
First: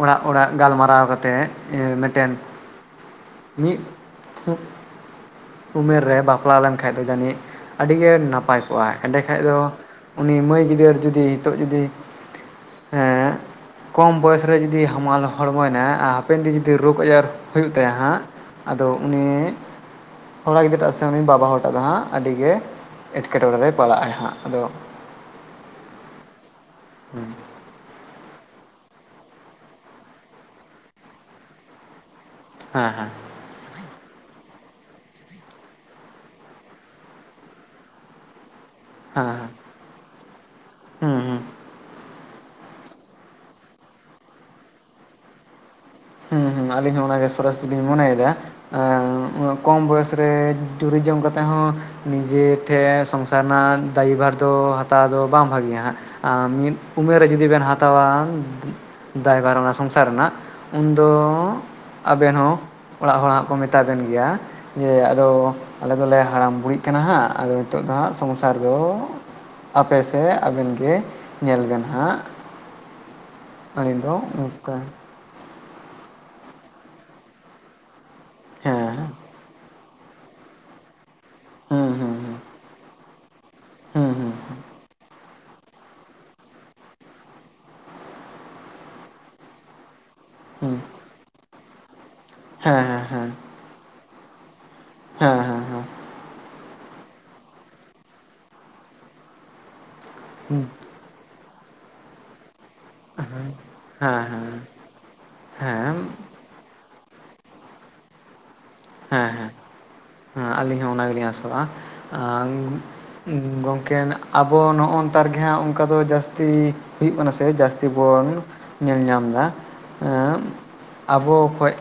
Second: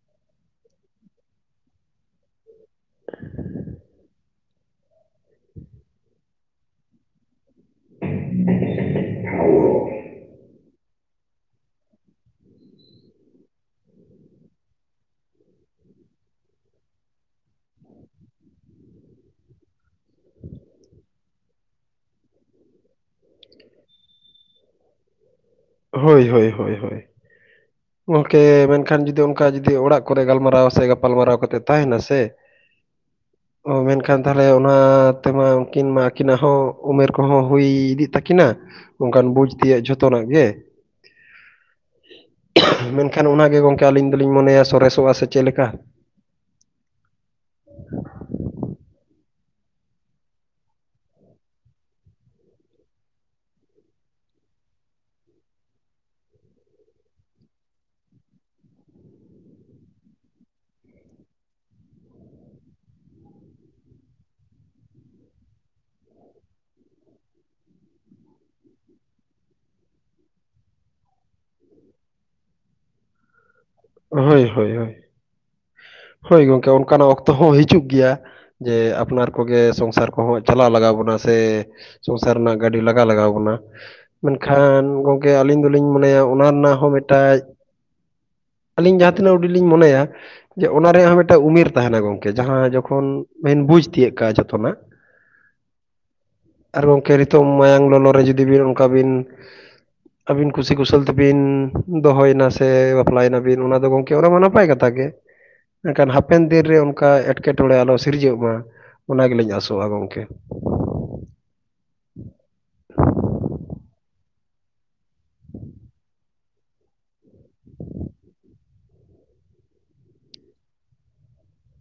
ᱚᱲᱟᱜ ᱚᱲᱟᱜ ᱜᱟᱞᱢᱟᱨᱟᱣ ᱠᱟᱛᱮᱫ ᱢᱤᱫᱴᱮᱱ ᱢᱤᱫ ᱩᱢᱮᱨ ᱨᱮ ᱵᱟᱯᱞᱟ ᱞᱮᱱᱠᱷᱟᱡ ᱫᱚ ᱡᱟᱹᱱᱤᱡ ᱟᱹᱰᱤ ᱜᱮ ᱱᱟᱯᱟᱭ ᱠᱚᱜᱼᱟ ᱮᱸᱰᱮ ᱠᱷᱟᱱ ᱫᱚ ᱩᱱᱤ ᱢᱟᱹᱭ ᱜᱤᱫᱽ ᱫᱟᱹᱨ ᱡᱩᱫᱤ ᱱᱤᱛᱚᱜ ᱡᱩᱫᱤ ᱮᱸ ᱠᱚᱢ ᱵᱚᱭᱚᱥ ᱨᱮ ᱡᱩᱫᱤ ᱦᱟᱢᱟᱞ ᱦᱚᱲᱢᱚᱭᱮᱱᱟ ᱟᱨ ᱦᱟᱯᱮᱱ ᱫᱤᱱ ᱡᱩᱫᱤ ᱨᱳᱜᱽ ᱟᱡᱟᱨ ᱦᱩᱭᱩᱜ ᱛᱟᱭᱟ ᱦᱟᱸᱜ᱾ ᱟᱫᱚ ᱩᱱᱤ ᱠᱚᱲᱟ ᱜᱤᱫᱽᱨᱟᱹ ᱴᱟᱜ ᱥᱮ ᱩᱱᱤ ᱵᱟᱵᱟ ᱦᱚᱲ ᱴᱟᱜ ᱫᱚ ᱦᱟᱸᱜ ᱟᱹᱰᱤᱜᱮ ᱮᱸᱴᱠᱮᱴᱚᱬᱮ ᱨᱮᱭ ᱯᱟᱲᱟᱜ ᱟᱭ ᱦᱟᱸᱜ ᱟᱫᱚ ᱦᱳᱭ ᱦᱳᱭ ᱦᱳᱭ ᱦᱳᱭ [INAUDIBLE] ᱜᱚᱢᱠᱮ ᱢᱮᱱᱠᱷᱟᱱ ᱡᱩᱫᱤ ᱚᱱᱠᱟ ᱡᱩᱫᱤ ᱚᱲᱟᱜ ᱠᱚᱨᱮ ᱜᱟᱞᱢᱟᱨᱟᱣ ᱥᱮ ᱜᱟᱯᱟᱞᱢᱟᱨᱟᱣ ᱠᱟᱛᱮᱫ ᱛᱟᱦᱮᱱᱟ ᱥᱮ ᱦᱮᱸ ᱦᱮᱸ ᱚ ᱢᱮᱱᱠᱷᱟᱱ ᱛᱟᱦᱚᱞᱮ ᱚᱱᱟ ᱛᱮᱢᱟ ᱩᱱᱠᱤᱱ ᱢᱟ ᱟᱹᱠᱤᱱᱟᱜ ᱦᱚᱸ ᱩᱢᱮᱨ ᱠᱚᱦᱚᱸ ᱦᱩᱭ ᱤᱫᱤᱜ ᱛᱟᱹᱠ ᱠᱤᱱᱟ ᱚᱱᱠᱟᱱ ᱵᱩᱡᱽ ᱛᱮᱭᱟᱜ ᱡᱷᱚᱛᱚᱱᱟᱜ ᱜᱮ ᱦᱮᱸ ᱦᱮᱸ ᱢᱮᱱᱠᱷᱟᱱ ᱚᱱᱟᱜᱮ ᱜᱚᱝᱠᱮ ᱟᱹᱞᱤᱧ ᱫᱚᱞᱤᱧ ᱢᱚᱱᱮᱭᱟ ᱥᱚᱨᱮᱥᱚᱜᱼᱟ ᱥᱮ ᱪᱮᱫ ᱞᱮᱠᱟ ᱦᱩᱸ ᱦᱩᱸ ᱟᱹᱞᱤᱧ ᱦᱚᱸ ᱚᱱᱟᱜᱮ ᱥᱚᱨᱚᱥ ᱫᱚᱞᱤᱧ ᱢᱚᱱᱮᱭᱮᱫᱟ᱾ ᱩᱜ ᱠᱚᱢ ᱵᱚᱭᱮᱥ ᱨᱮ ᱴᱩᱨᱤᱡᱚᱢ ᱠᱟᱛᱮᱫ ᱦᱚᱸ ᱱᱤᱡᱮ ᱴᱷᱮᱱ ᱥᱚᱝᱥᱟᱨ ᱨᱮᱱᱟᱜ ᱫᱟᱹᱭᱤᱵᱷᱟᱨ ᱫᱚ ᱦᱟᱛᱟᱣ ᱫᱚ ᱵᱟᱝ ᱵᱷᱟᱹᱜᱤᱭᱟ ᱦᱟᱸᱜ᱾ ᱟᱨ ᱢᱤᱫ ᱩᱢᱮᱨ ᱨᱮ ᱡᱩᱫᱤ ᱵᱮᱱ ᱦᱟᱛᱟᱣᱟ ᱫᱟᱭᱵᱷᱟᱨ ᱨᱮᱱᱟᱜ ᱥᱚᱝᱥᱟᱨ ᱨᱮᱱᱟᱜ ᱩᱱᱫᱚ ᱟᱵᱮᱱ ᱦᱚᱸ ᱚᱲᱟᱜ ᱦᱚᱲ ᱦᱟᱸᱜ ᱠᱚ ᱢᱮᱛᱟᱵᱮᱱ ᱜᱮᱭᱟ᱾ ᱡᱮ ᱟᱫᱚ ᱟᱞᱮ ᱫᱚᱞᱮ ᱦᱟᱲᱟᱢᱼ ᱵᱩᱲᱦᱤᱜ ᱠᱟᱱᱟ ᱦᱟᱸᱜ ᱟᱫᱚ ᱱᱤᱛᱚᱜ ᱫᱚ ᱦᱟᱸᱜ ᱥᱚᱝᱥᱟᱨ ᱫᱚ ᱦᱟᱯᱮ ᱥᱮ ᱟᱵᱮᱱ ᱜᱮ ᱧᱮᱞ ᱵᱮᱱ ᱦᱟᱸᱜ᱾ ᱟᱹᱞᱤᱧ ᱫᱚ ᱦᱳᱭ ᱦᱳᱭ ᱚᱱᱠᱟ ᱦᱳᱭ ᱜᱚᱢᱠᱮ ᱚᱱᱠᱟᱱᱟᱜ ᱚᱠᱛᱚ ᱦᱚᱸ ᱦᱤᱡᱩᱜ ᱜᱮᱭᱟ᱾ ᱡᱮ ᱦᱮᱸ ᱦᱮᱸ ᱟᱯᱱᱟᱨ ᱠᱚᱜᱮ ᱥᱚᱝᱥᱟᱨ ᱠᱚ ᱠᱚᱦᱚᱸ ᱪᱟᱞᱟᱣ ᱞᱟᱜᱟᱣ ᱵᱚᱱᱟ ᱥᱮ ᱦᱩᱸ ᱦᱩᱸ ᱥᱚᱝᱥᱟᱨ ᱨᱮᱱᱟᱜ ᱜᱟᱹᱰᱤ ᱞᱟᱜᱟᱣ ᱞᱟᱜᱟᱣ ᱵᱚᱱᱟ᱾ ᱦᱩᱸ ᱦᱩᱸ ᱦᱩᱸ ᱢᱮᱱᱠᱷᱟᱱ ᱜᱚᱢᱠᱮ ᱟᱹᱞᱤᱧ ᱫᱚᱞᱤᱧ ᱢᱚᱱᱮᱭᱟ ᱚᱱᱟ ᱨᱮᱱᱟᱜ ᱦᱚᱸ ᱢᱤᱫᱴᱮᱡ ᱟᱹᱞᱤᱧ ᱡᱟᱦᱟᱸ ᱛᱤᱱᱟᱹᱜ ᱦᱩᱰᱤᱡ ᱞᱤᱧ ᱢᱚᱱᱮᱭᱟ᱾ ᱡᱮ ᱦᱩᱸ ᱚᱱᱟ ᱨᱮᱭᱟᱜ ᱦᱚᱸ ᱢᱤᱫᱴᱟᱝ ᱩᱢᱮᱨ ᱛᱟᱦᱮᱱᱟ ᱜᱚᱢᱠᱮ ᱡᱟᱦᱟᱸ ᱦᱮᱸ ᱦᱮᱸ ᱡᱚᱠᱷᱚᱱ ᱦᱮᱸ ᱢᱮᱱ ᱵᱩᱡᱽ ᱛᱤᱭᱳᱜ ᱠᱟᱜᱼᱟ ᱡᱚᱛᱚᱱᱟᱜ ᱦᱮᱸ ᱦᱮᱸ ᱦᱩᱸ ᱟᱨ ᱜᱚᱢᱠᱮ ᱱᱤᱛᱩᱝ ᱢᱟᱭᱟᱝ ᱞᱚᱞᱚ ᱨᱮ ᱡᱩᱫᱤ ᱵᱤᱱ ᱚᱱᱠᱟ ᱵᱤᱱ ᱟᱹᱵᱤᱱ ᱠᱩᱥᱤ ᱠᱩᱥᱟᱹᱞ ᱛᱮᱵᱤᱱ ᱫᱚᱦᱚᱭᱮᱱᱟ ᱥᱮ ᱦᱮᱸ ᱵᱟᱯᱞᱟᱭᱱᱟᱵᱤᱱ ᱚᱱᱟ ᱫᱚ ᱜᱚᱝᱠᱮ ᱦᱮᱸ ᱚᱱᱟᱢᱟ ᱱᱟᱯᱟᱭ ᱠᱟᱛᱷᱟ ᱜᱮ ᱦᱮᱸ ᱦᱮᱸ ᱢᱮᱱᱠᱷᱟᱱ ᱦᱟᱯᱮᱱ ᱫᱤᱱᱨᱮ ᱚᱱᱠᱟ ᱮᱸᱴᱠᱮᱴᱚᱬᱮ ᱟᱞᱚ ᱥᱤᱨᱡᱟᱹᱜ ᱢᱟ᱾ ᱚᱱᱟ ᱜᱮᱞᱤᱧ ᱟᱥᱚᱜᱼᱟ ᱜᱚᱝᱠᱮ ᱚᱱᱟᱜᱮ ᱞᱤᱧ ᱟᱫᱚᱜ ᱟ ᱟᱨ ᱜᱚᱝᱠᱮ ᱟᱵᱚ ᱱᱚᱜᱼᱚ ᱱᱚᱛᱟᱨ ᱜᱮ ᱦᱟᱸᱜ ᱚᱱᱠᱟ ᱫᱚ ᱡᱟᱹᱥᱛᱤ ᱦᱩᱭᱩᱜ ᱠᱟᱱᱟ ᱥᱮ ᱡᱟᱹᱥᱛᱤ ᱵᱚᱱ ᱧᱮᱞ ᱧᱟᱢ ᱮᱫᱟ ᱮᱜ ᱟᱵᱚ ᱠᱷᱚᱡ